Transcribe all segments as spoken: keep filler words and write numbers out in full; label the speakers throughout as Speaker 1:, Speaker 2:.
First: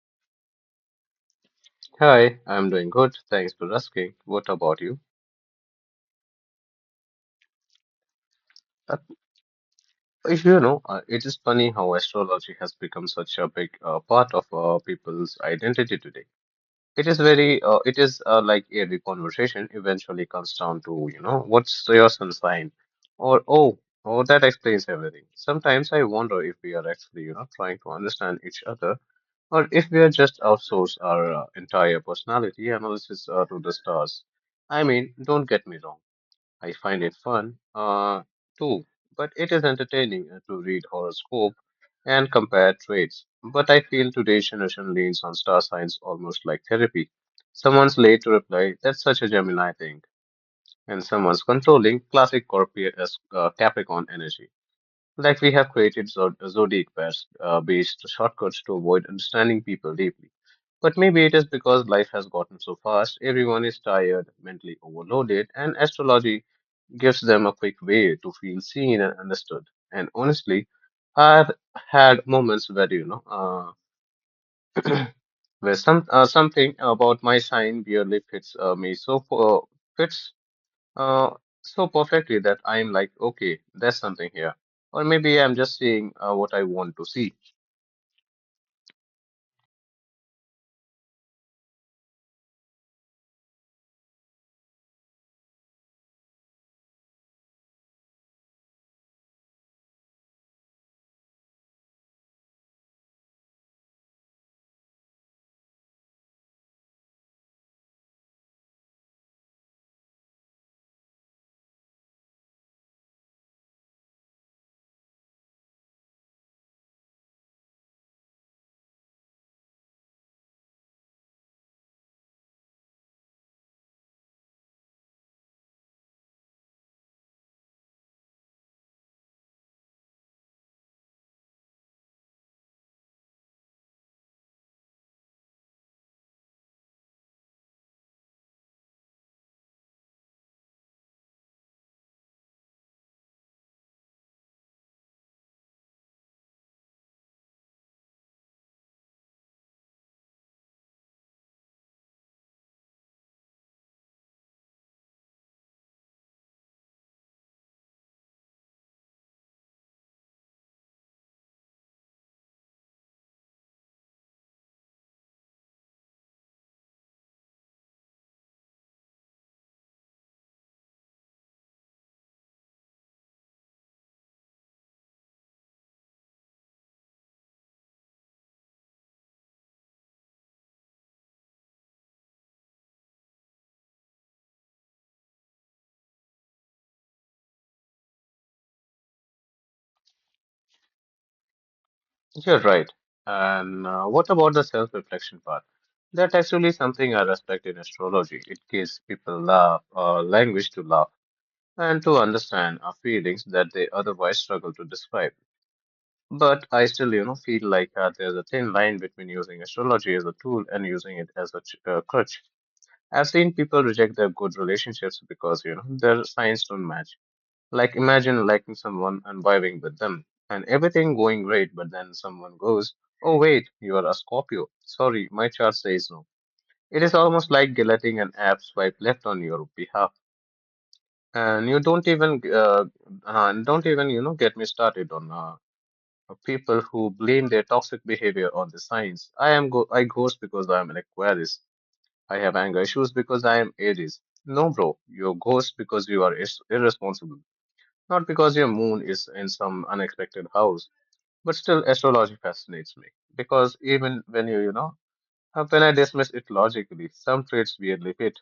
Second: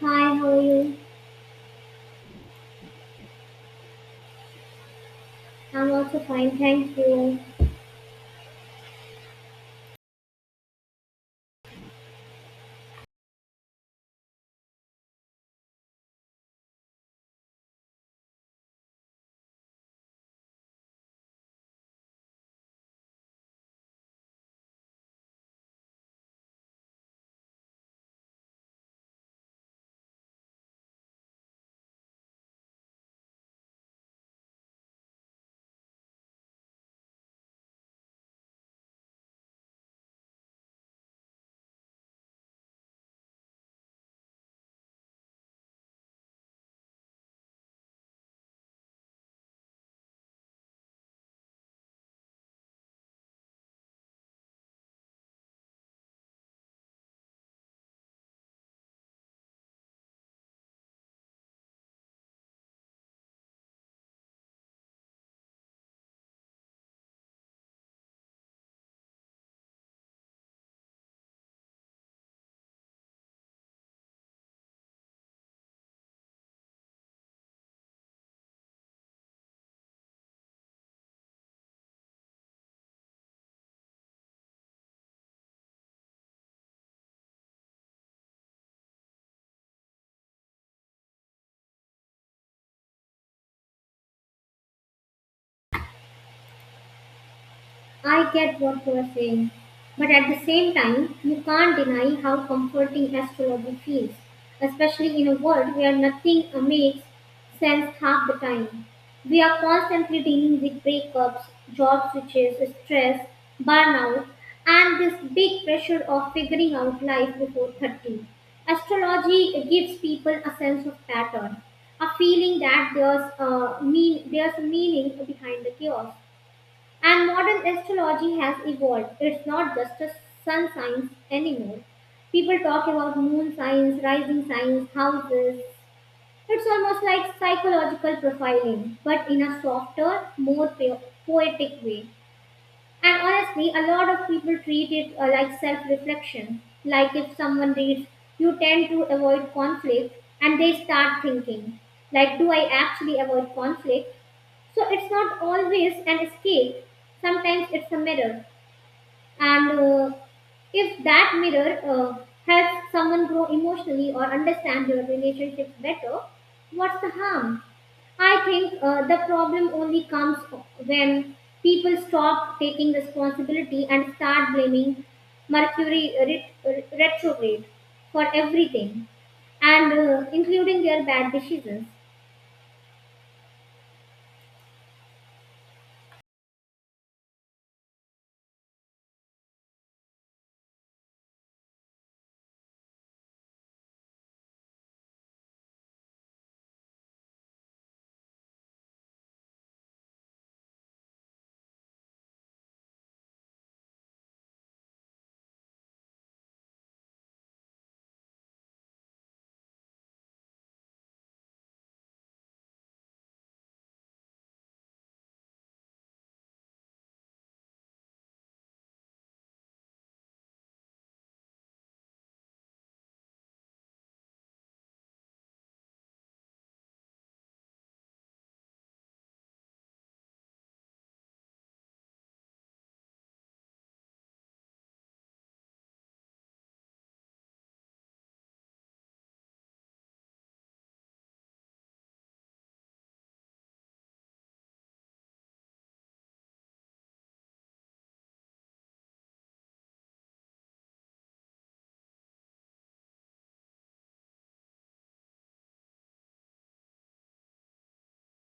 Speaker 1: Hi, how are you?
Speaker 2: Hi, I'm doing good. Thanks for asking. What about you?
Speaker 1: I'm also fine, thank you.
Speaker 2: That, if you know, uh, It is funny how astrology has become such a big uh, part of uh, people's identity today. It is very, uh, it is uh, Like every conversation eventually comes down to, you know, what's your sun sign? Or, oh, oh, that explains everything. Sometimes I wonder if we are actually, you know, trying to understand each other, or if we are just outsource our uh, entire personality analysis uh, to the stars. I mean, don't get me wrong. I find it fun, uh, too, but it is entertaining uh, to read horoscope and compare traits. But I feel today's generation leans on star signs almost like therapy. Someone's late to reply, that's such a Gemini thing, and someone's controlling, classic Scorpio, uh, Capricorn energy. Like we have created zod- uh, zodiac pairs uh, based shortcuts to avoid understanding people deeply. But maybe it is because life has gotten so fast, everyone is tired, mentally overloaded, and astrology gives them a quick way to feel seen and understood. And honestly, I've had moments where you know, uh, where some uh, something about my sign barely fits uh, me so uh, fits uh, so perfectly that I'm like, okay, there's something here, or maybe I'm just seeing uh, what I want to see.
Speaker 1: I get what you are saying, but at the same time, you can't deny how comforting astrology feels, especially in a world where nothing makes sense half the time. We are constantly dealing with breakups, job switches, stress, burnout, and this big pressure of figuring out life before thirty. Astrology gives people a sense of pattern, a feeling that there's a mean there's a meaning behind the chaos. And modern astrology has evolved. It's not just a sun signs anymore. People talk about moon signs, rising signs, houses. It's almost like psychological profiling, but in a softer, more po- poetic way. And honestly, a lot of people treat it uh, like self reflection. Like if someone reads, you tend to avoid conflict, and they start thinking, like, do I actually avoid conflict? So it's not always an escape. Sometimes it's a mirror, and uh, if that mirror uh, helps someone grow emotionally or understand their relationships better, what's the harm? I think uh, the problem only comes when people stop taking responsibility and start blaming Mercury ret- retrograde for everything, and uh, including their bad decisions.
Speaker 2: You're right. And uh, what about the self-reflection part? That's actually something I respect in astrology. It gives people laugh, uh, language to laugh and to understand our feelings that they otherwise struggle to describe. But I still, you know, feel like uh, there's a thin line between using astrology as a tool and using it as a ch- uh, crutch. I've seen people reject their good relationships because, you know, their signs don't match. Like imagine liking someone and vibing with them and everything going great, but then someone goes, "Oh, wait, you are a Scorpio. Sorry, my chart says no." It is almost like letting an app swipe left on your behalf, and you don't even uh, uh, don't even, you know, get me started on uh, people who blame their toxic behavior on the signs. I am go I ghost because I am an Aquarius. I have anger issues because I am Aries. No, bro, you ghost because you are is irresponsible, not because your moon is in some unexpected house. But still, astrology fascinates me because even when you you know uh, when I dismiss it logically, some traits weirdly fit,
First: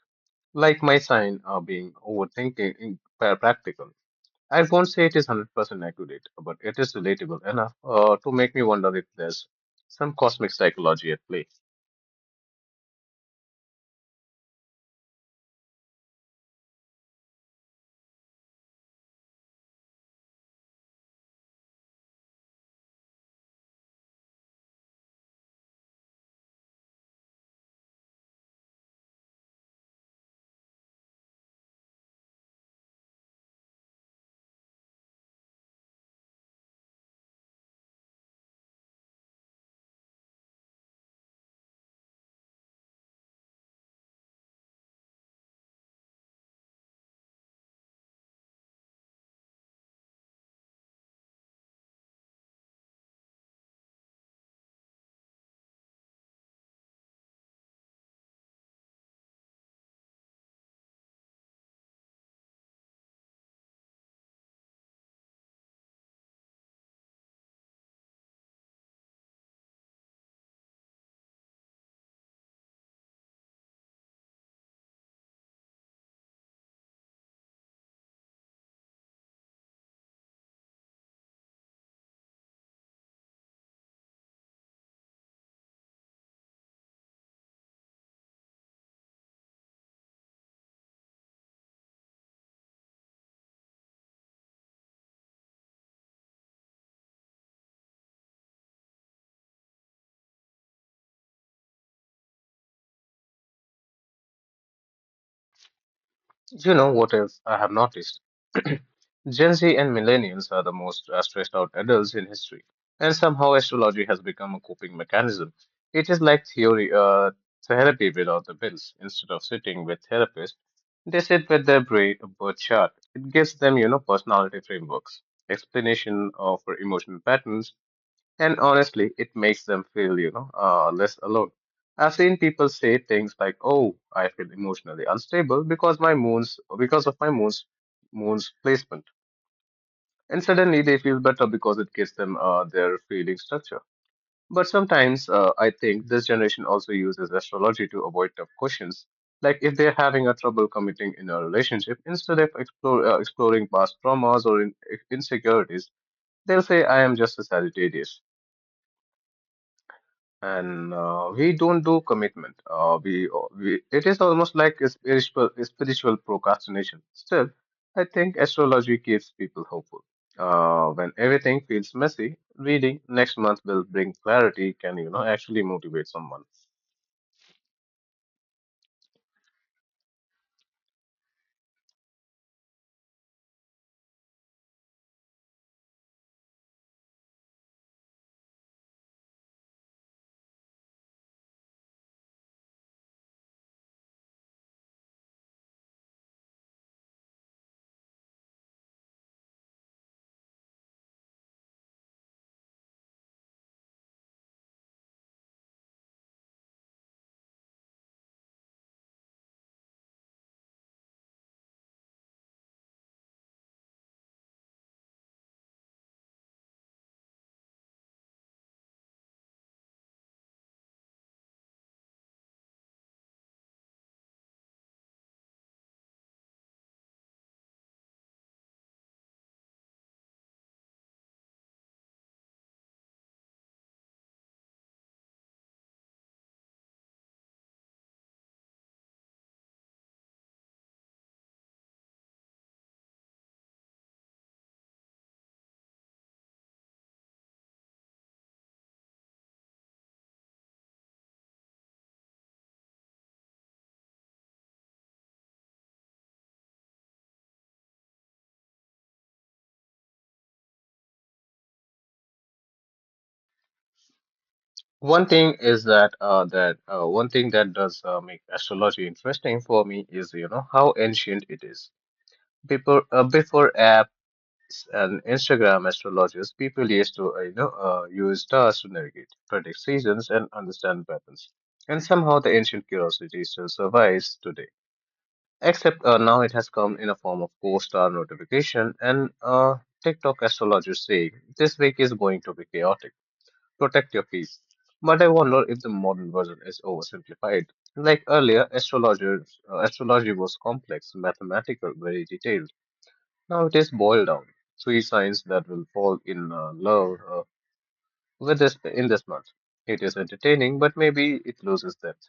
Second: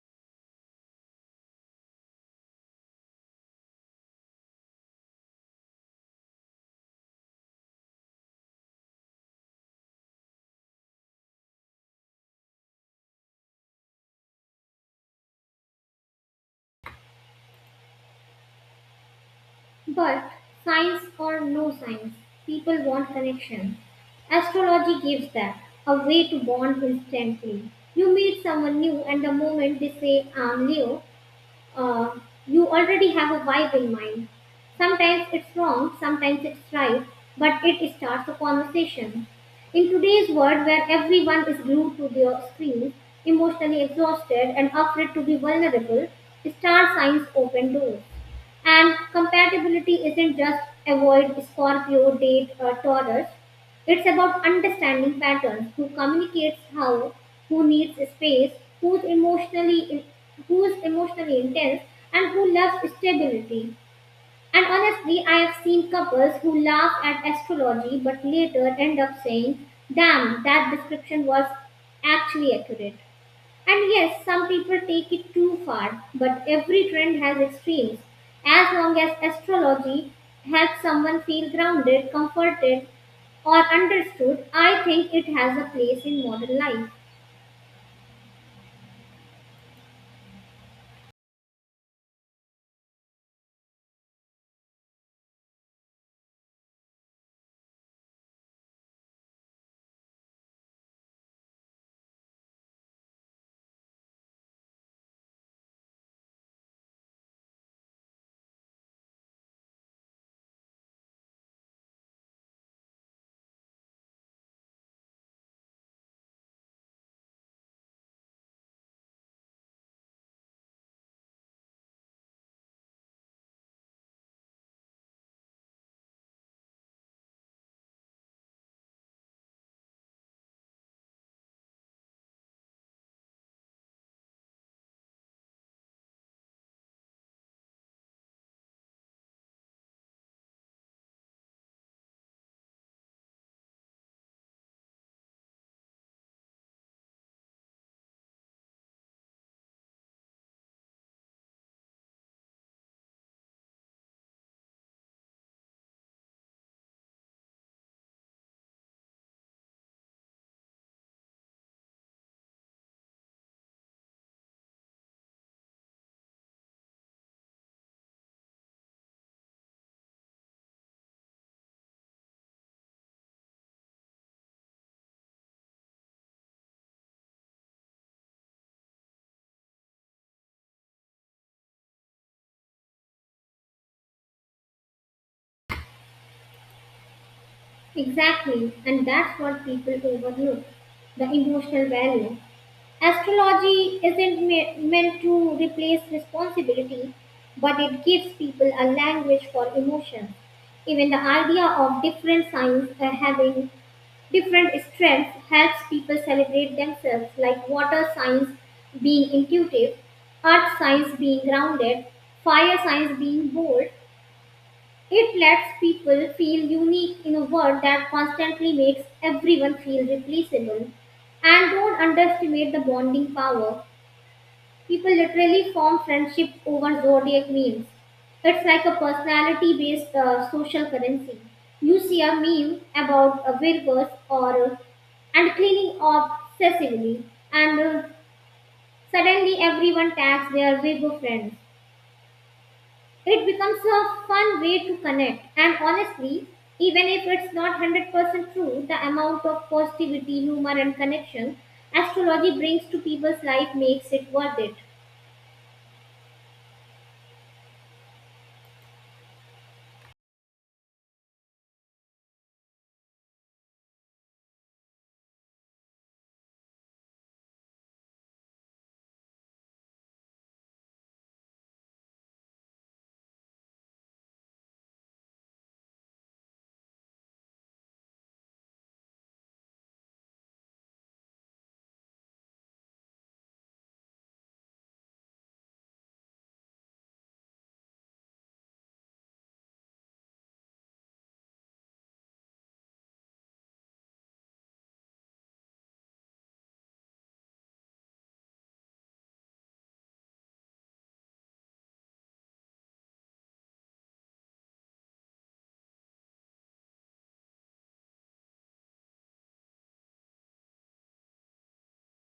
Speaker 2: like my sign uh, being overthinking, in- practical. I won't say it is one hundred percent accurate, but it is relatable enough uh, to make me wonder if there's some cosmic psychology at play.
Speaker 1: But science or no science, people want connection. Astrology gives that a way to bond instantly. You meet someone new, and the moment they say, I'm Leo, uh, you already have a vibe in mind. Sometimes it's wrong, sometimes it's right, but it starts a conversation. In today's world where everyone is glued to their screens, emotionally exhausted and afraid to be vulnerable, star signs open doors. And compatibility isn't just avoid Scorpio, date, or Taurus. It's about understanding patterns, who communicates how, who needs space, who's emotionally in, who's emotionally intense, and who loves stability. And honestly, I have seen couples who laugh at astrology but later end up saying, "Damn, that description was actually accurate." And yes, some people take it too far, but every trend has extremes. As long as astrology helps someone feel grounded, comforted, or understood, I think it has a place in modern life.
Speaker 2: You know what else I have noticed? Gen Z and millennials are the most uh, stressed out adults in history, and somehow astrology has become a coping mechanism. It is like theory, uh, therapy without the bills. Instead of sitting with therapists, they sit with their brain birth chart. It gives them, you know, personality frameworks, explanation of emotional patterns. And honestly, it makes them feel, you know, uh, less alone. I've seen people say things like, "Oh, I feel emotionally unstable because my moon's because of my moon's moon's placement," and suddenly they feel better because it gives them uh, their feeling structure. But sometimes uh, I think this generation also uses astrology to avoid tough questions, like if they're having a trouble committing in a relationship, instead of explore, uh, exploring past traumas or in, insecurities, they'll say, "I am just a Sagittarius." And uh, we don't do commitment. Uh, we, uh, we It is almost like a spiritual spiritual procrastination. Still, I think astrology keeps people hopeful. Uh, when everything feels messy, reading next month will bring clarity. Can, you know, actually motivate someone?
Speaker 1: Exactly, and that's what people overlook the emotional value. Astrology isn't me- meant to replace responsibility, but it gives people a language for emotion. Even the idea of different signs uh, having different strengths helps people celebrate themselves, like water signs being intuitive, earth signs being grounded, fire signs being bold. It lets people feel unique in a world that constantly makes everyone feel replaceable. And don't underestimate the bonding power. People literally form friendship over zodiac memes. It's like a personality based uh, social currency. You see a meme about a Virgos or uh, and cleaning obsessively, and uh, suddenly everyone tags their Virgo friends. It becomes a fun way to connect, and honestly, even if it's not one hundred percent true, the amount of positivity, humor, and connection astrology brings to people's life makes it worth it.
Speaker 2: One thing is that uh, that uh, one thing that does uh, make astrology interesting for me is, you know, how ancient it is. Before uh, before apps and Instagram astrologers, people used to, uh, you know uh, use stars to navigate, predict seasons, and understand patterns. And somehow the ancient curiosity still survives today, except uh, now it has come in a form of co-star notification and uh, TikTok astrologers saying this week is going to be chaotic. Protect your peace. But I wonder if the modern version is oversimplified. Like earlier, astrologer uh, astrology was complex, mathematical, very detailed. Now it is boiled down. Three signs that will fall in uh, love uh, with this in this month. It is entertaining, but maybe it loses depth.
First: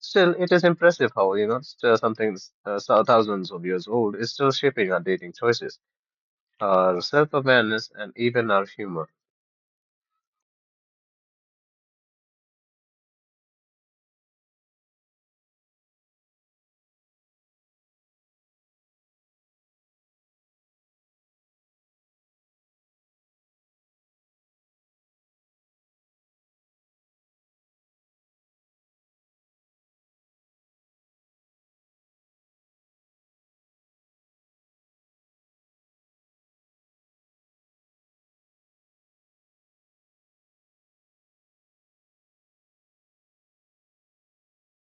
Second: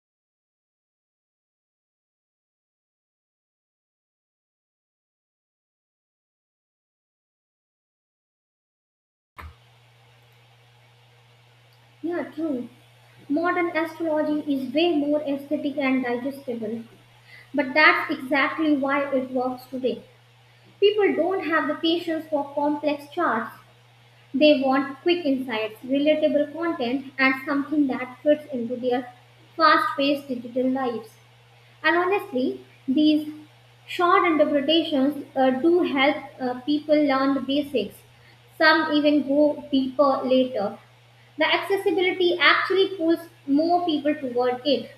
Speaker 2: Still, it is impressive how, you know, still something s- uh, so- thousands of years old is still shaping our dating choices, our self-awareness, and even our humor.
Speaker 1: Yeah, true. Modern astrology is way more aesthetic and digestible. But that's exactly why it works today. People don't have the patience for complex charts. They want quick insights, relatable content, and something that fits into their fast paced digital lives. And honestly, these short interpretations uh, do help uh, people learn the basics. Some even go deeper later the accessibility actually pulls more people toward it.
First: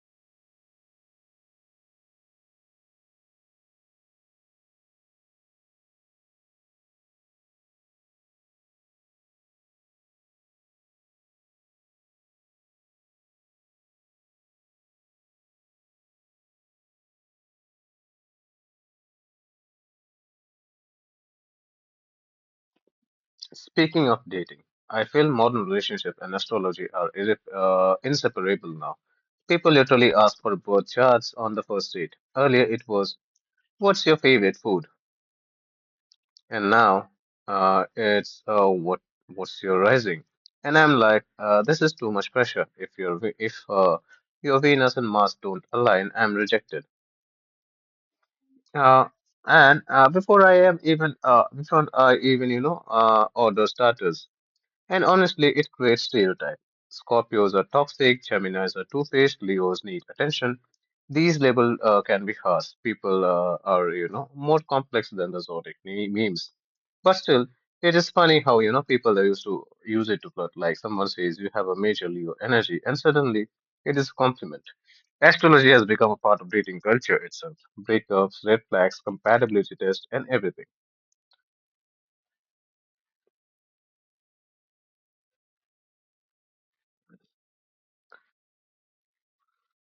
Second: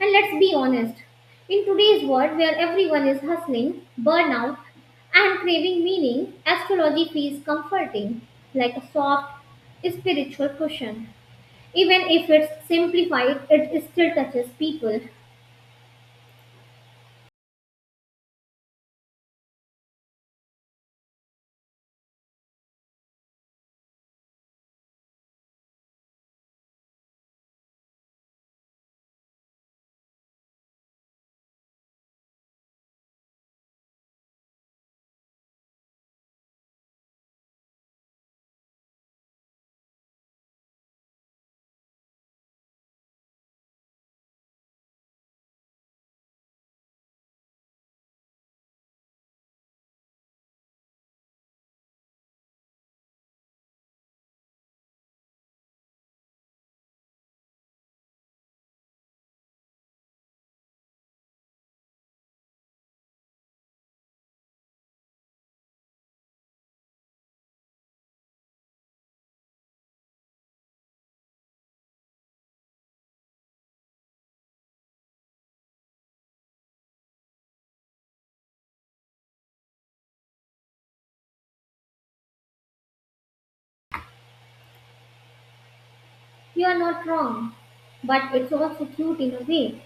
Speaker 1: And let's be honest, in today's world where everyone is hustling, burnout, and craving meaning, astrology feels comforting, like a soft spiritual cushion. Even if it's simplified, it still touches people.
Speaker 2: Speaking of dating, I feel modern relationship and astrology are irre- uh, inseparable now. People literally ask for birth charts on the first date. Earlier, it was, "What's your favorite food?" And now uh, it's uh, what what's your rising, and I'm like, uh, this is too much pressure. If your Ve- if uh, your Venus and Mars don't align, I'm rejected, uh, and uh, before I am even uh, before I even, you know, uh, order starters. And honestly, it creates stereotype. Scorpios are toxic, Geminis are two-faced, Leos need attention. These labels uh, can be harsh. People uh, are, you know, more complex than the zodiac me- memes. But still, it is funny how, you know, people are used to use it to flirt. Like someone says, you have a major Leo energy, and suddenly it is a compliment. Astrology has become a part of dating culture itself. Breakups, red flags, compatibility tests, and everything.
Speaker 1: You are not wrong, but it's also cute in a way.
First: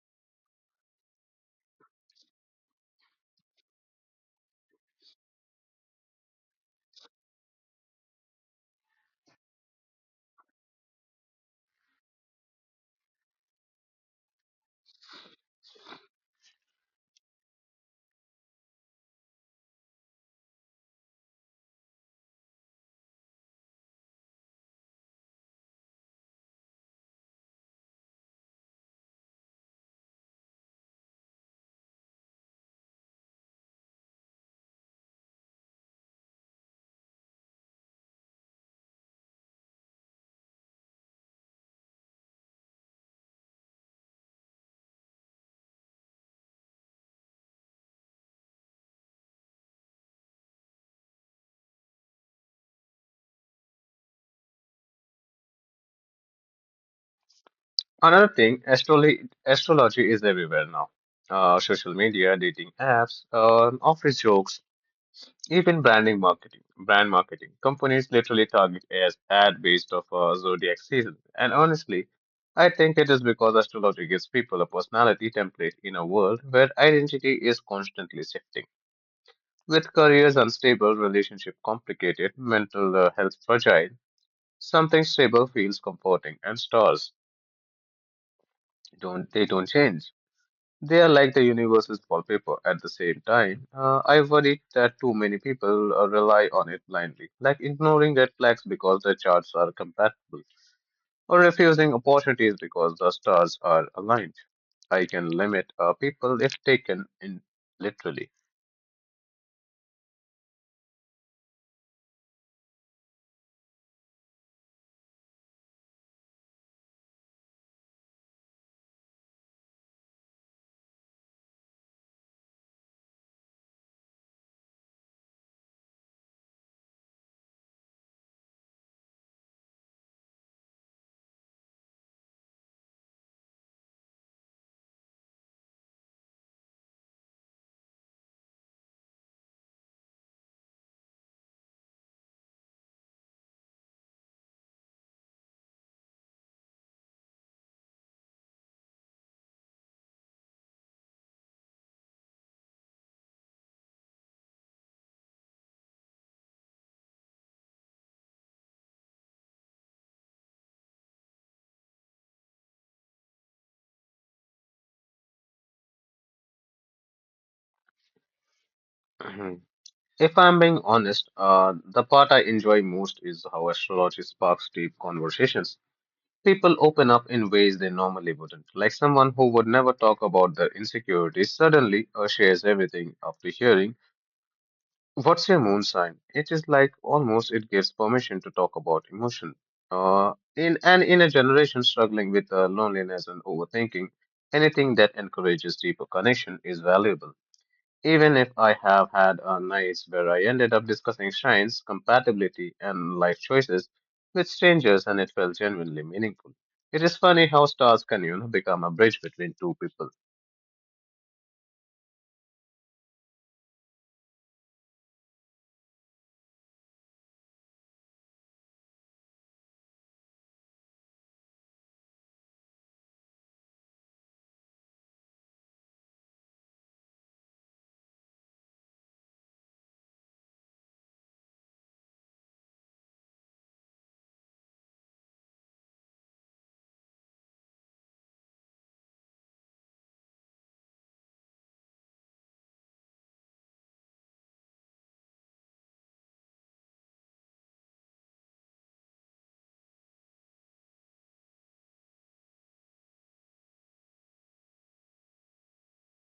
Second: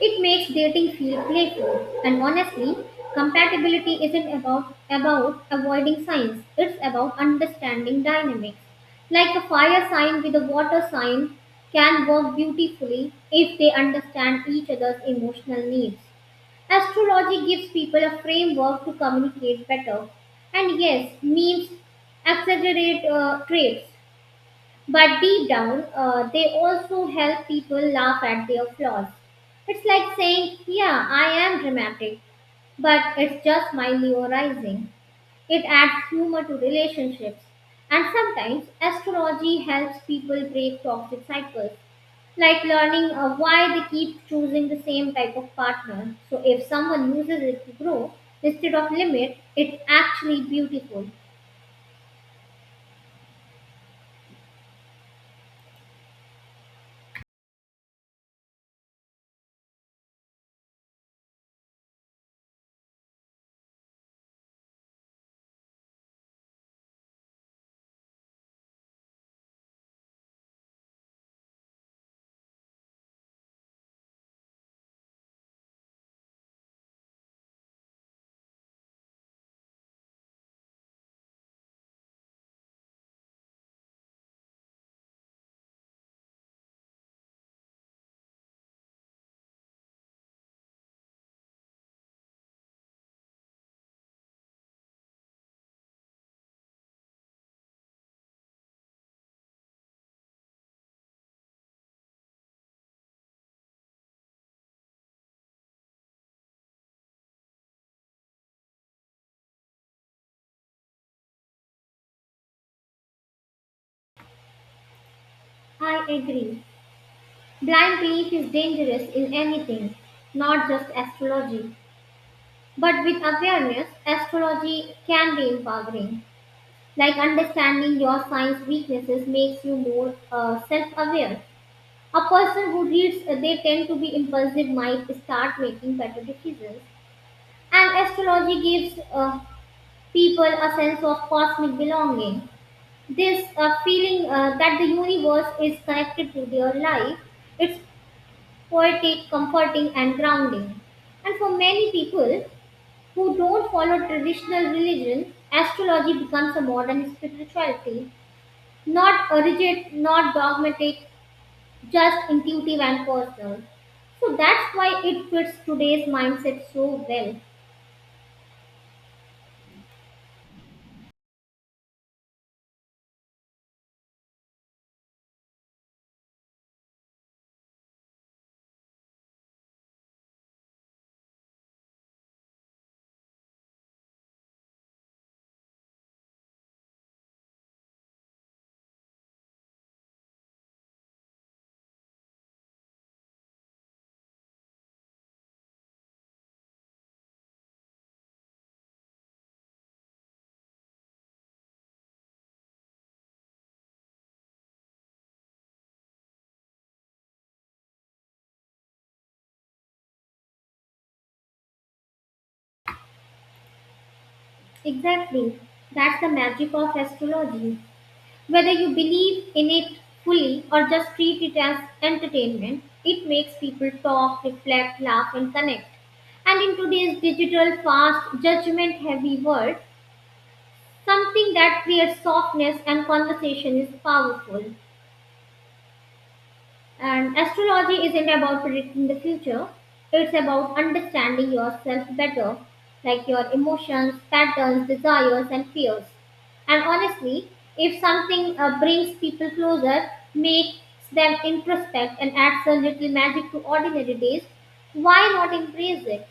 Speaker 1: It makes dating feel playful, and honestly, compatibility isn't about about avoiding signs. It's about understanding dynamics. Like a fire sign with a water sign can work beautifully if they understand each other's emotional needs. Astrology gives people a framework to communicate better. And yes, memes exaggerate uh, traits, but deep down, uh, they also help people laugh at their flaws. It's like saying, yeah, I am dramatic, but it's just my Leo rising. It adds humor to relationships. And sometimes astrology helps people break toxic cycles, like learning uh, why they keep choosing the same type of partner. So if someone uses it to grow instead of limit, it's actually beautiful.
Speaker 2: Another thing, astrology, astrology is everywhere now. Uh, social media, dating apps, uh, office jokes, even branding marketing. Brand marketing companies literally target as ad based off a zodiac season. And honestly, I think it is because astrology gives people a personality template in a world where identity is constantly shifting. With careers unstable, relationship complicated, mental uh, health fragile, something stable feels comforting, and stars don't they don't change. They are like the universe's wallpaper. At the same time, uh, I worry that too many people uh, rely on it blindly, like ignoring red flags because their charts are compatible, or refusing opportunities because the stars are aligned. I can limit uh, people if taken in literally.
Speaker 1: I agree. Blind belief is dangerous in anything, not just astrology. But with awareness, astrology can be empowering. Like understanding your sign's weaknesses makes you more uh, self aware. A person who reads uh, they tend to be impulsive might start making better decisions. And astrology gives uh, people a sense of cosmic belonging. This uh, feeling uh, that the universe is connected to their life it's poetic, comforting, and grounding. And for many people who don't follow traditional religion, astrology becomes a modern spirituality, not a rigid, not dogmatic, just intuitive and personal. So that's why it fits today's mindset so well.
Speaker 2: Mhm. If I'm being honest, uh, the part I enjoy most is how astrology sparks deep conversations. People open up in ways they normally wouldn't. Like someone who would never talk about their insecurities suddenly uh, shares everything after hearing, "What's your moon sign?" It is like almost it gives permission to talk about emotion. Uh, in and in a generation struggling with uh, loneliness and overthinking, anything that encourages deeper connection is valuable. Even if I have had a nights where I ended up discussing shrines, compatibility, and life choices with strangers, and it felt genuinely meaningful. It is funny how stars can, you know, become a bridge between two people.
Speaker 1: Exactly. That's the magic of astrology. Whether you believe in it fully or just treat it as entertainment, it makes people talk, reflect, laugh, and connect. And in today's digital, fast, judgment heavy world, something that creates softness and conversation is powerful. And astrology isn't about predicting the future, it's about understanding yourself better, like your emotions, patterns, desires, and fears. And honestly, if something uh, brings people closer, makes them introspect, and adds a little magic to ordinary days, why not embrace it?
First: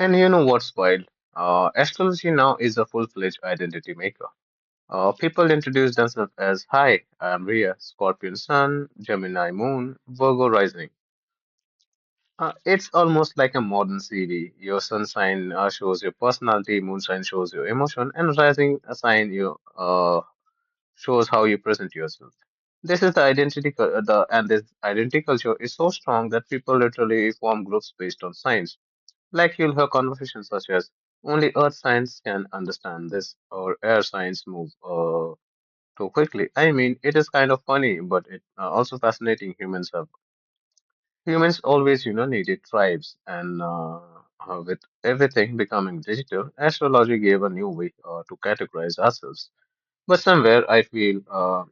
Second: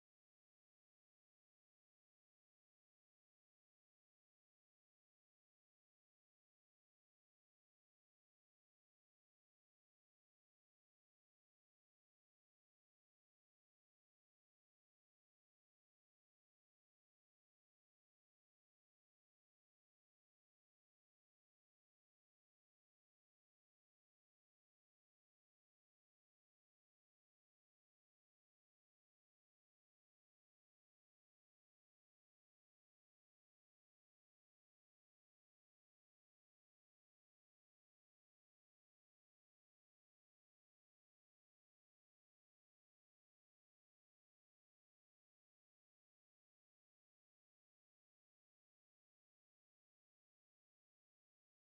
Speaker 2: And you know what's wild? Uh, astrology now is a full-fledged identity maker. Uh, people introduce themselves as, "Hi, I am Rhea, Scorpion Sun, Gemini Moon, Virgo Rising." Uh, it's almost like a modern C V. Your sun sign uh, shows your personality, moon sign shows your emotion, and rising sign you uh, shows how you present yourself. This is the identity, cul- uh, the and This identity culture is so strong that people literally form groups based on signs. Like you'll hear conversations such as "Only Earth signs can understand this," or "Air signs move uh, too quickly." I mean, it is kind of funny, but it uh, also fascinating. Humans have Humans always, you know, needed tribes, and uh, uh, with everything becoming digital, astrology gave a new way uh, to categorize ourselves. But somewhere, I feel uh,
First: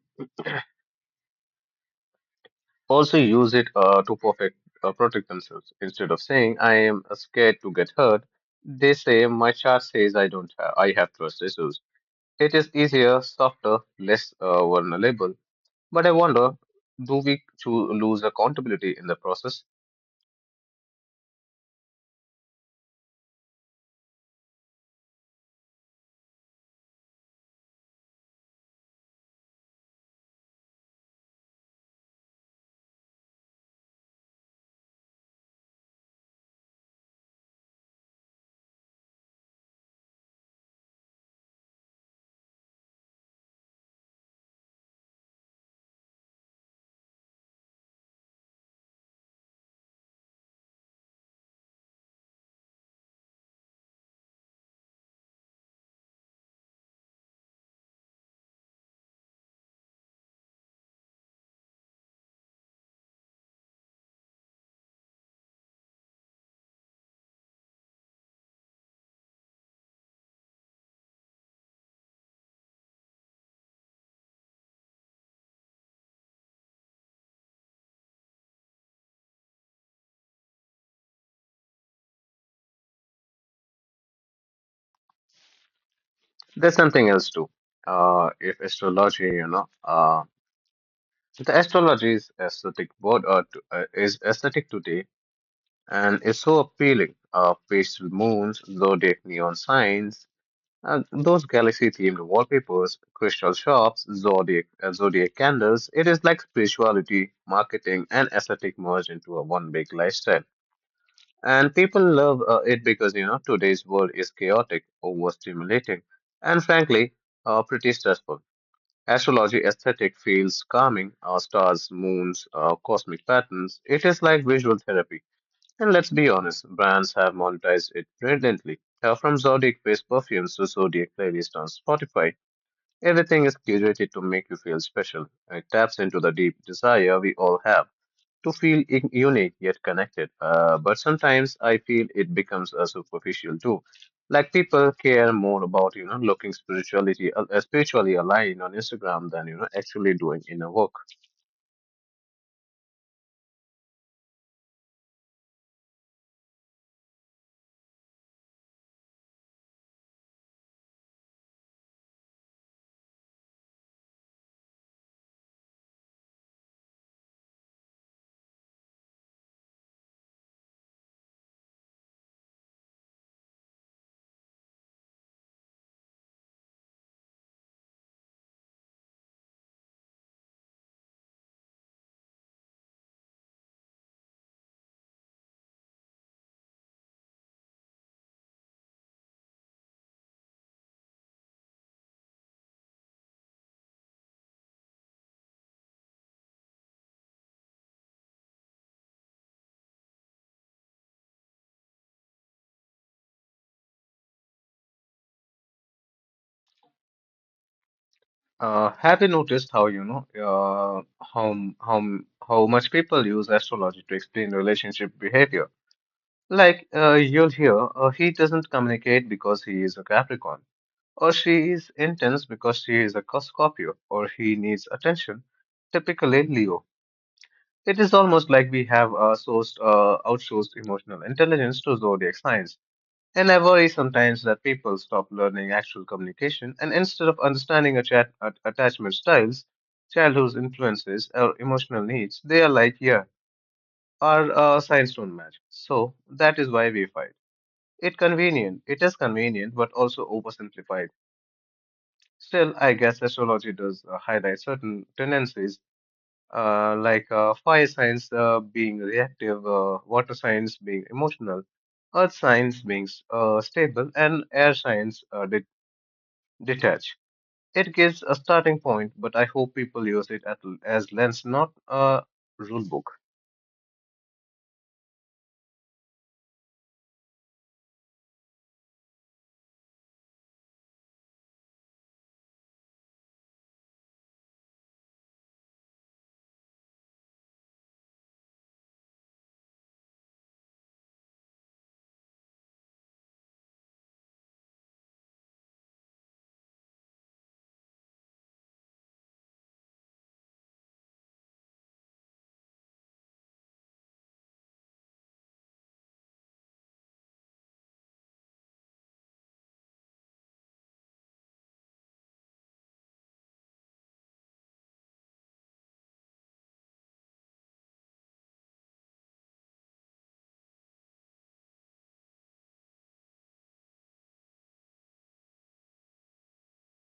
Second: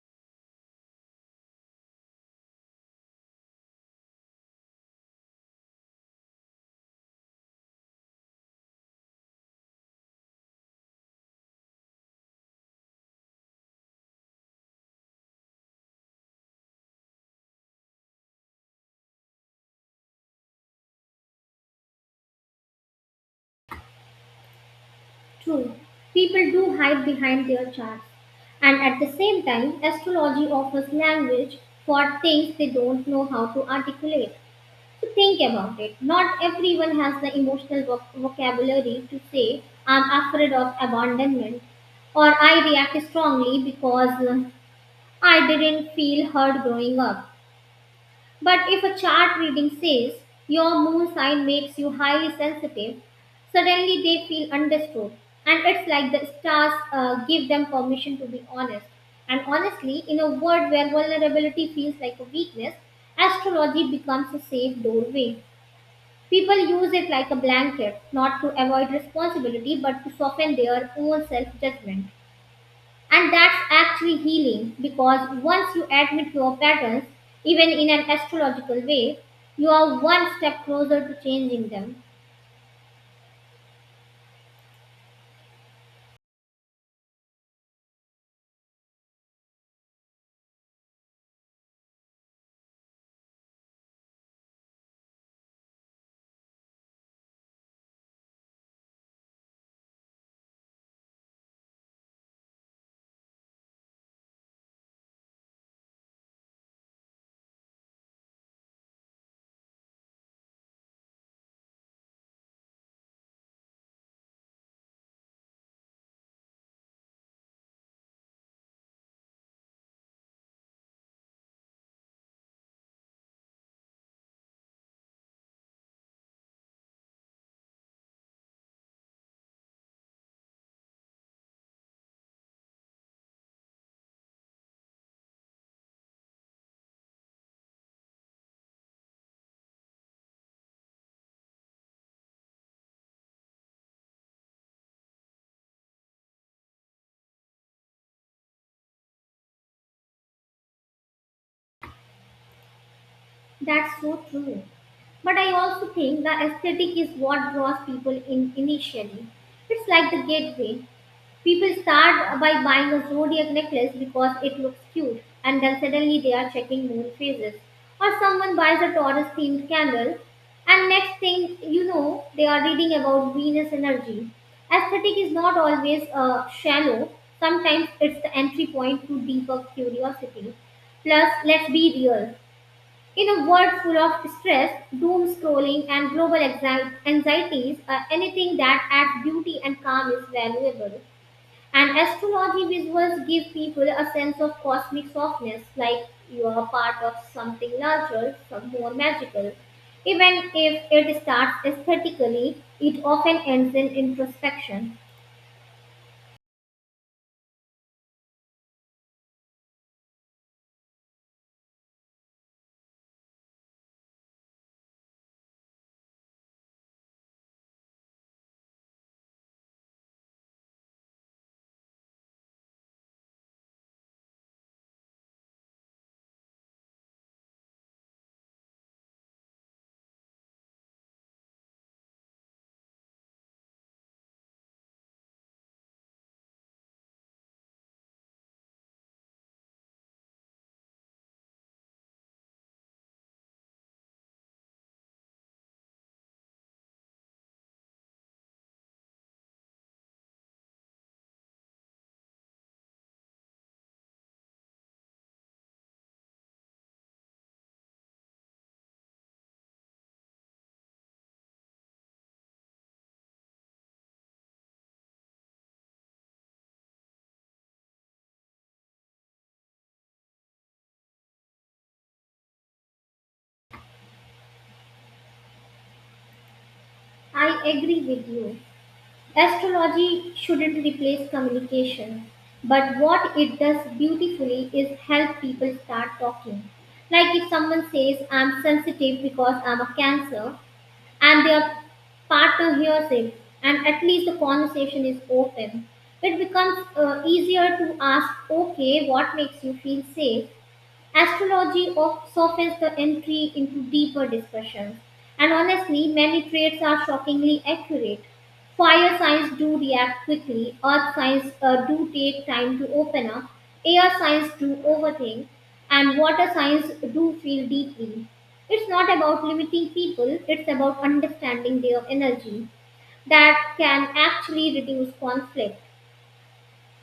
Speaker 2: also use it uh, to perfect, uh, protect themselves. Instead of saying I am uh, scared to get hurt, they say my chart says I don't. Have, I have trust issues. It is easier, softer, less uh, vulnerable. But I wonder, do we choo- lose accountability in the process?
Speaker 1: True, people do hide behind their charts. And at the same time, astrology offers language for things they don't know how to articulate. Think about it. Not everyone has the emotional voc- vocabulary to say, I'm afraid of abandonment, or I react strongly because uh, I didn't feel heard growing up. But if a chart reading says your moon sign makes you highly sensitive, suddenly they feel understood. And it's like the stars uh, give them permission to be honest. And honestly, in a world where vulnerability feels like a weakness, astrology becomes a safe doorway. People use it like a blanket, not to avoid responsibility but to soften their own self judgment. And that's actually healing because once you admit your patterns, even in an astrological way, you are one step closer to changing them.
Speaker 2: There's something else too. Uh, if astrology, you know, uh, the astrology is aesthetic word uh, to, uh, is aesthetic today, and it's so appealing. Uh, pastel moons, zodiac neon signs, uh, those galaxy-themed wallpapers, crystal shops, zodiac uh, zodiac candles. It is like spirituality, marketing, and aesthetic merged into a one big lifestyle. And people love uh, it because, you know, today's world is chaotic, overstimulating, and frankly, uh, pretty stressful. Astrology aesthetic feels calming, uh, stars, moons, uh, cosmic patterns. It is like visual therapy. And let's be honest, brands have monetized it brilliantly. Uh, from zodiac based perfumes to zodiac playlists on Spotify, everything is curated to make you feel special. It taps into the deep desire we all have to feel in- unique yet connected. Uh, but sometimes I feel it becomes a superficial too. Like people care more about you know looking spirituality uh, uh, spiritually aligned on Instagram than you know actually doing inner work.
Speaker 1: That's so true. But I also think the aesthetic is what draws people in initially. It's like the gateway. People start by buying a zodiac necklace because it looks cute, and then suddenly they are checking moon phases. Or someone buys a Taurus themed candle, and next thing you know, they are reading about Venus energy. Aesthetic is not always uh, shallow, sometimes it's the entry point to deeper curiosity. Plus, let's be real. In a world full of stress, doom scrolling, and global anxi- anxieties, uh, anything that adds beauty and calm is valuable. And astrology visuals give people a sense of cosmic softness, like you are a part of something larger, some more magical. Even if it starts aesthetically, it often ends in introspection.
Speaker 2: Uh, have you noticed how you know uh, how how how much people use astrology to explain relationship behavior? Like uh, you'll hear, uh, he doesn't communicate because he is a Capricorn, or she is intense because she is a Scorpio, or he needs attention, typically Leo. It is almost like we have uh, sourced, uh, outsourced emotional intelligence to zodiac signs. And I worry sometimes that people stop learning actual communication, and instead of understanding atta- at- attachment styles, childhood influences, or emotional needs, they are like, yeah, our uh, signs don't match. So that is why we fight. It convenient. It is convenient, but also oversimplified. Still, I guess astrology does uh, highlight certain tendencies, uh, like uh, fire signs uh, being reactive, uh, water signs being emotional, earth signs being uh, stable, and air signs uh, de- detach. It gives a starting point, but I hope people use it at, as lens, not a rule book.
Speaker 1: I agree with you. Astrology shouldn't replace communication, but what it does beautifully is help people start talking. Like if someone says, I'm sensitive because I'm a cancer, and their partner hears it, and at least the conversation is open. It becomes uh, easier to ask, okay, what makes you feel safe? Astrology of- softens the entry into deeper discussions. And honestly, many traits are shockingly accurate. Fire signs do react quickly, earth signs uh, do take time to open up, air signs do overthink, and water signs do feel deeply. It's not about limiting people, it's about understanding their energy that can actually reduce conflict.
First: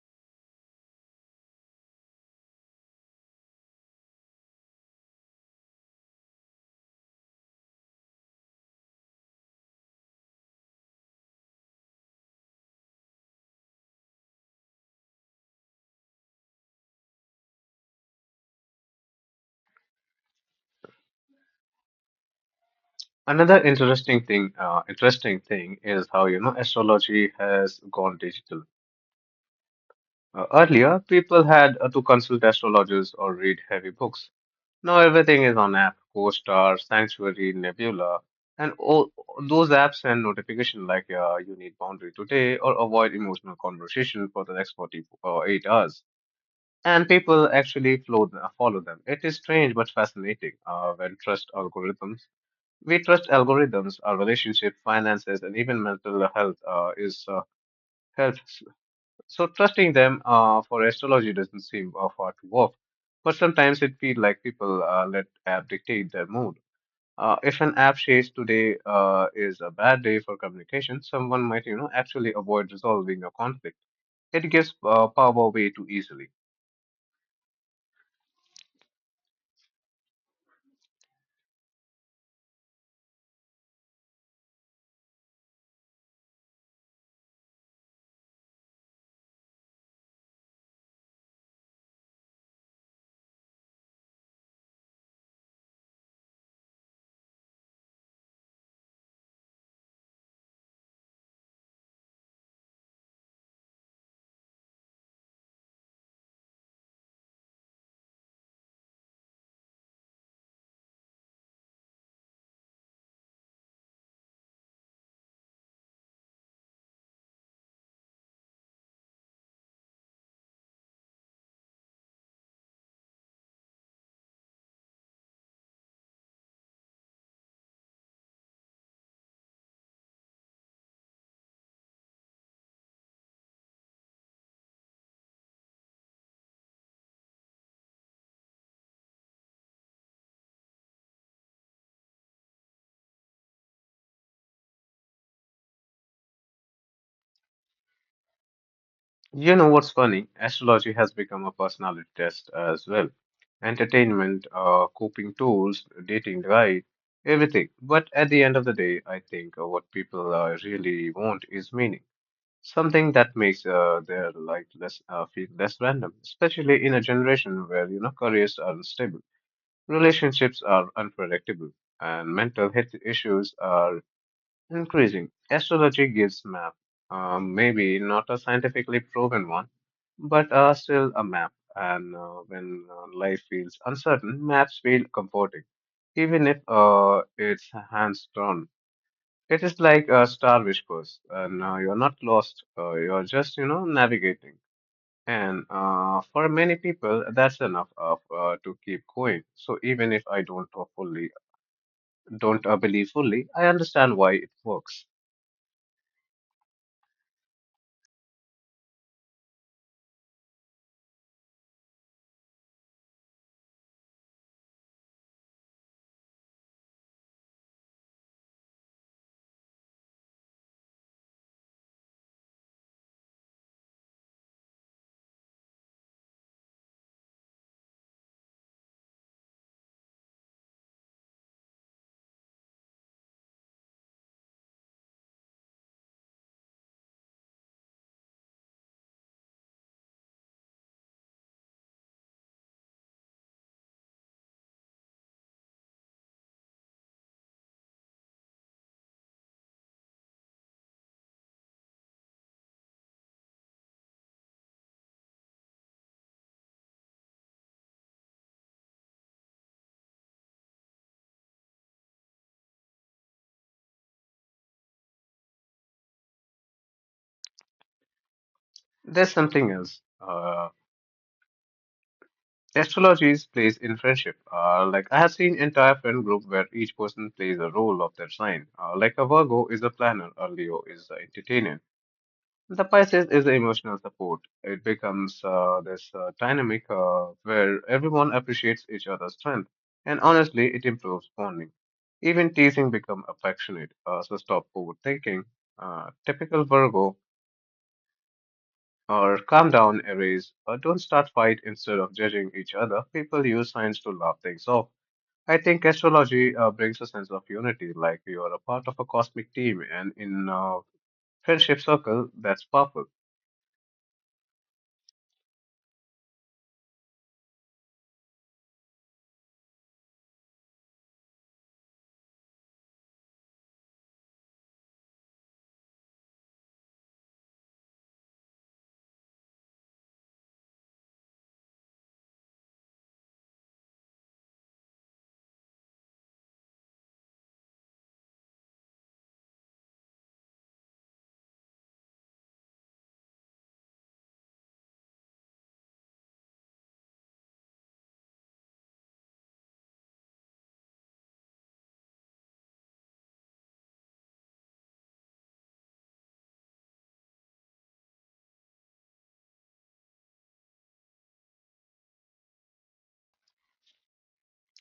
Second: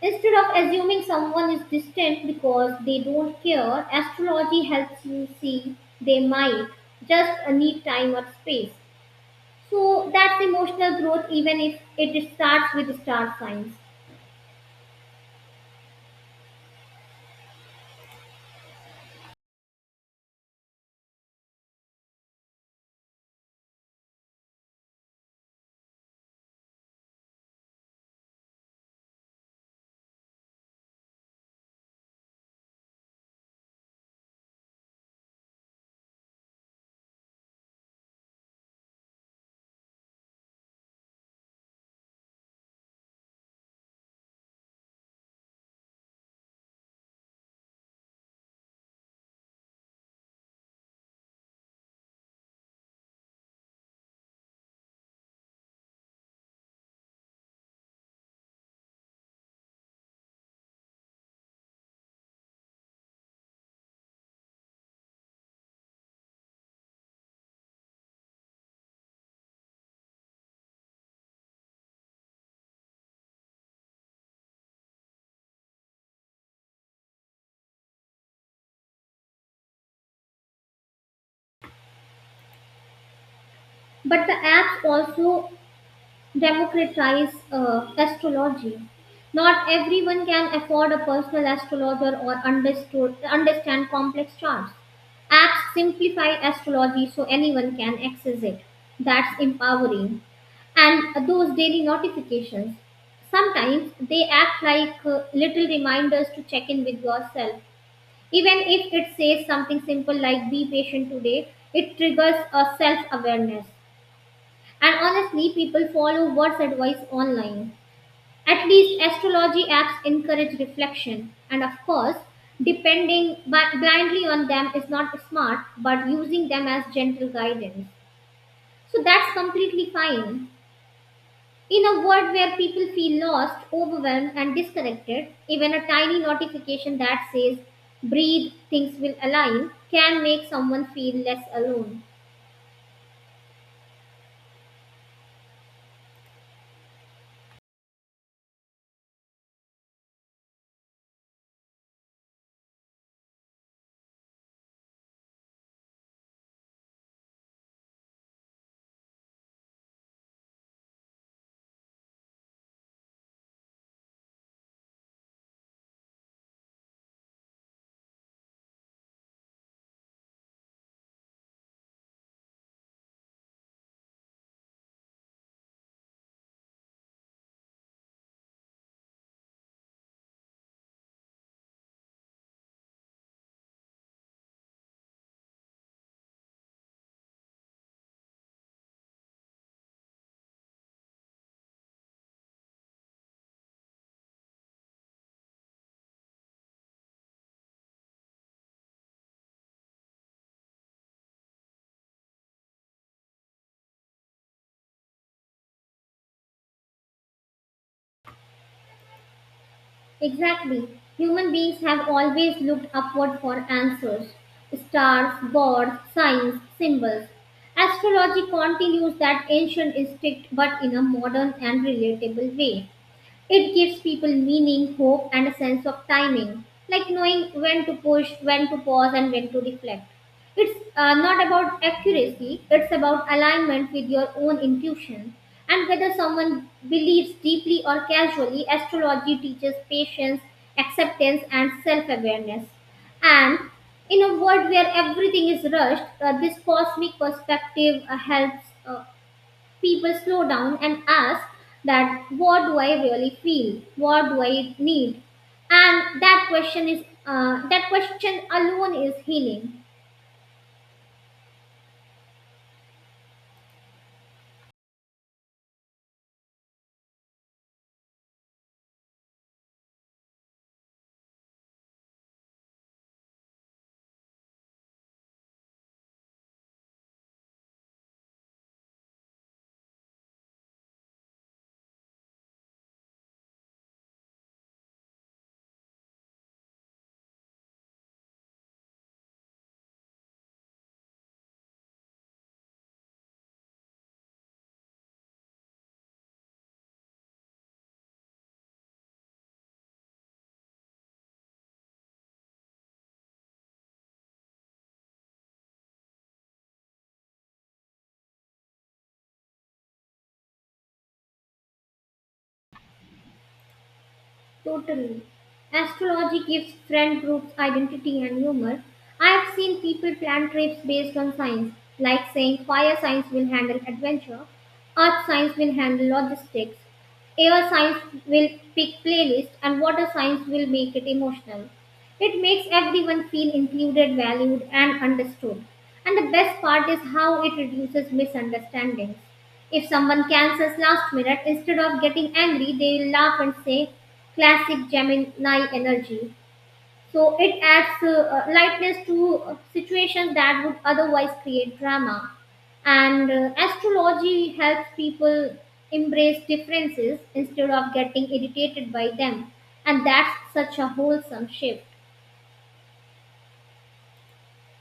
Speaker 1: Instead of assuming someone is distant because they don't care, astrology helps you see they might just need time or space. So that's emotional growth, even if it starts with star signs.
Speaker 2: Another interesting thing, uh, interesting thing is how you know astrology has gone digital. Uh, earlier, people had uh, to consult astrologers or read heavy books. Now everything is on app: CoStar, Sanctuary, Nebula, and all those apps send notification like uh, you need boundary today or avoid emotional conversation for the next forty or eight hours. And people actually flow, follow them. It is strange but fascinating uh, when trust algorithms. We trust algorithms, our relationship, finances, and even mental health uh, is uh, health. So trusting them uh, for astrology doesn't seem uh, far to off, but sometimes it feels like people uh, let app dictate their mood. Uh, if an app says today uh, is a bad day for communication, someone might you know actually avoid resolving a conflict. It gives uh, power away too easily.
Speaker 1: But the apps also democratize uh, astrology. Not everyone can afford a personal astrologer or understood, understand complex charts. Apps simplify astrology so anyone can access it. That's empowering. And those daily notifications, sometimes they act like uh, little reminders to check in with yourself. Even if it says something simple like be patient today, it triggers a self awareness. And honestly, people follow what's advice online. At least astrology apps encourage reflection. And of course, depending bi- blindly on them is not smart, but using them as gentle guidance. So that's completely fine. In a world where people feel lost, overwhelmed, and disconnected, even a tiny notification that says, breathe, things will align, can make someone feel less alone.
Speaker 2: You know what's funny? Astrology has become a personality test as well. Entertainment, uh, coping tools, dating guide, everything. But at the end of the day, I think uh, what people uh, really want is meaning. Something that makes uh, their life less uh, feel less random, especially in a generation where you know careers are unstable, relationships are unpredictable, and mental health issues are increasing. Astrology gives map, um, maybe not a scientifically proven one, but uh, still a map. And uh, when uh, life feels uncertain, maps feel comforting, even if uh, it's hands-drawn. It is like uh, Star Whispers. Uh, now you're not lost. Uh, you're just, you know, navigating. And uh, for many people, that's enough of, uh, to keep going. So even if I don't uh, fully, don't uh, believe fully, I understand why it works.
Speaker 1: Exactly. Human beings have always looked upward for answers. Stars, gods, signs, symbols. Astrology continues that ancient instinct but in a modern and relatable way. It gives people meaning, hope, and a sense of timing, like knowing when to push, when to pause, and when to reflect. It's uh, not about accuracy, it's about alignment with your own intuition. And whether someone believes deeply or casually, astrology teaches patience, acceptance, and self awareness. And in a world where everything is rushed, uh, this cosmic perspective uh, helps. Uh, people slow down and ask that, what do I really feel, what do I need, and that question is uh, that question alone is healing.
Speaker 2: There's something else. Uh, astrologies plays in friendship. Uh, like I have seen entire friend group where each person plays a role of their sign. Uh, like a Virgo is a planner, a Leo is the entertainer, the Pisces is emotional support. It becomes uh, this uh, dynamic uh, where everyone appreciates each other's strength, and honestly, it improves bonding. Even teasing become affectionate, uh, so stop overthinking. Uh, typical Virgo, or calm down, erase, or don't start fight instead of judging each other. People use signs to laugh things off. I think astrology uh, brings a sense of unity, like you are a part of a cosmic team, and in uh, friendship circle, that's powerful.
Speaker 1: Totally. Astrology gives friend groups identity and humor. I have seen people plan trips based on signs, like saying fire signs will handle adventure, earth signs will handle logistics, air signs will pick playlist, and water signs will make it emotional. It makes everyone feel included, valued, and understood. And the best part is how it reduces misunderstandings. If someone cancels last minute, instead of getting angry, they will laugh and say, classic Gemini energy. So it adds uh, uh, lightness to uh, situations that would otherwise create drama. And uh, astrology helps people embrace differences instead of getting irritated by them. And that's such a wholesome shift.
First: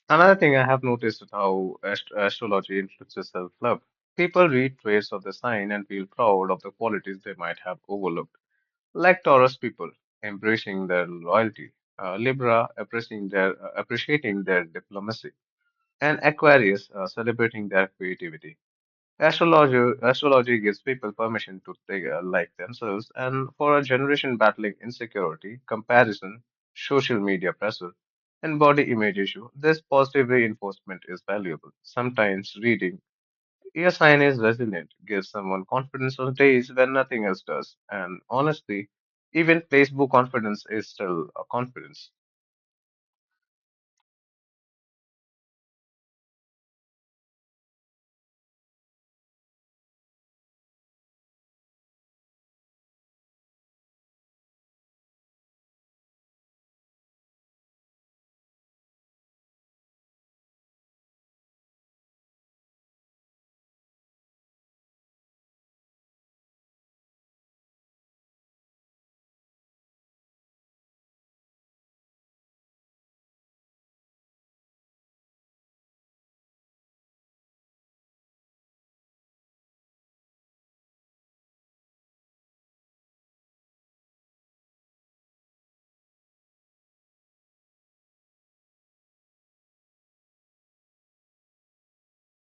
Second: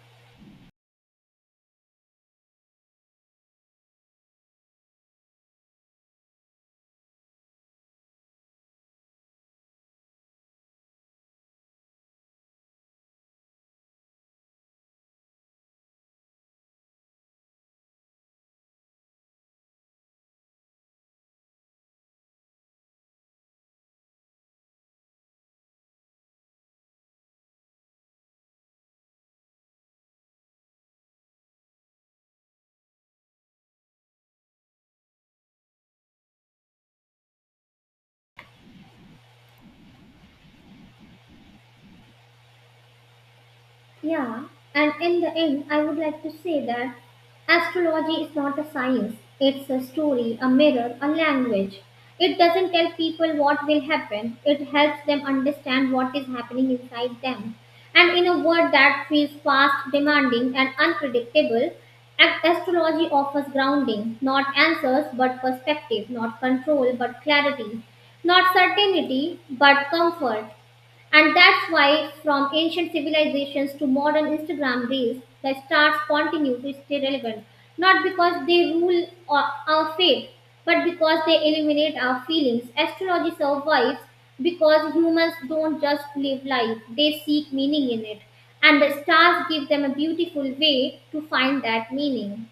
Speaker 2: Another thing I have noticed is how ast- astrology influences self love. People read traits of the sign and feel proud of the qualities they might have overlooked, like Taurus people embracing their loyalty, uh, Libra appreciating their, uh, appreciating their diplomacy, and Aquarius uh, celebrating their creativity. Astrology, astrology gives people permission to take a like themselves, and for a generation battling insecurity, comparison, social media pressure, and body image issue, this positive reinforcement is valuable. Sometimes reading a sign is resilient, gives someone confidence on days when nothing else does, and honestly, even placebo confidence is still a confidence.
Speaker 1: Yeah, and in the end, I would like to say that astrology is not a science, it's a story, a mirror, a language. It doesn't tell people what will happen, it helps them understand what is happening inside them. And in a world that feels fast, demanding, and unpredictable, ast- astrology offers grounding, not answers but perspective, not control but clarity, not certainty but comfort. And that's why, from ancient civilizations to modern Instagram reels, the stars continue to stay relevant. Not because they rule our our fate, but because they illuminate our feelings. Astrology survives because humans don't just live life, they seek meaning in it. And the stars give them a beautiful way to find that meaning.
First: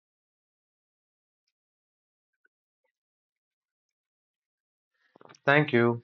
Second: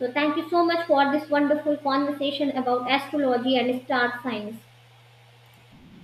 Speaker 1: So, thank you so much for this wonderful conversation about astrology and star signs.
Speaker 2: Thank you.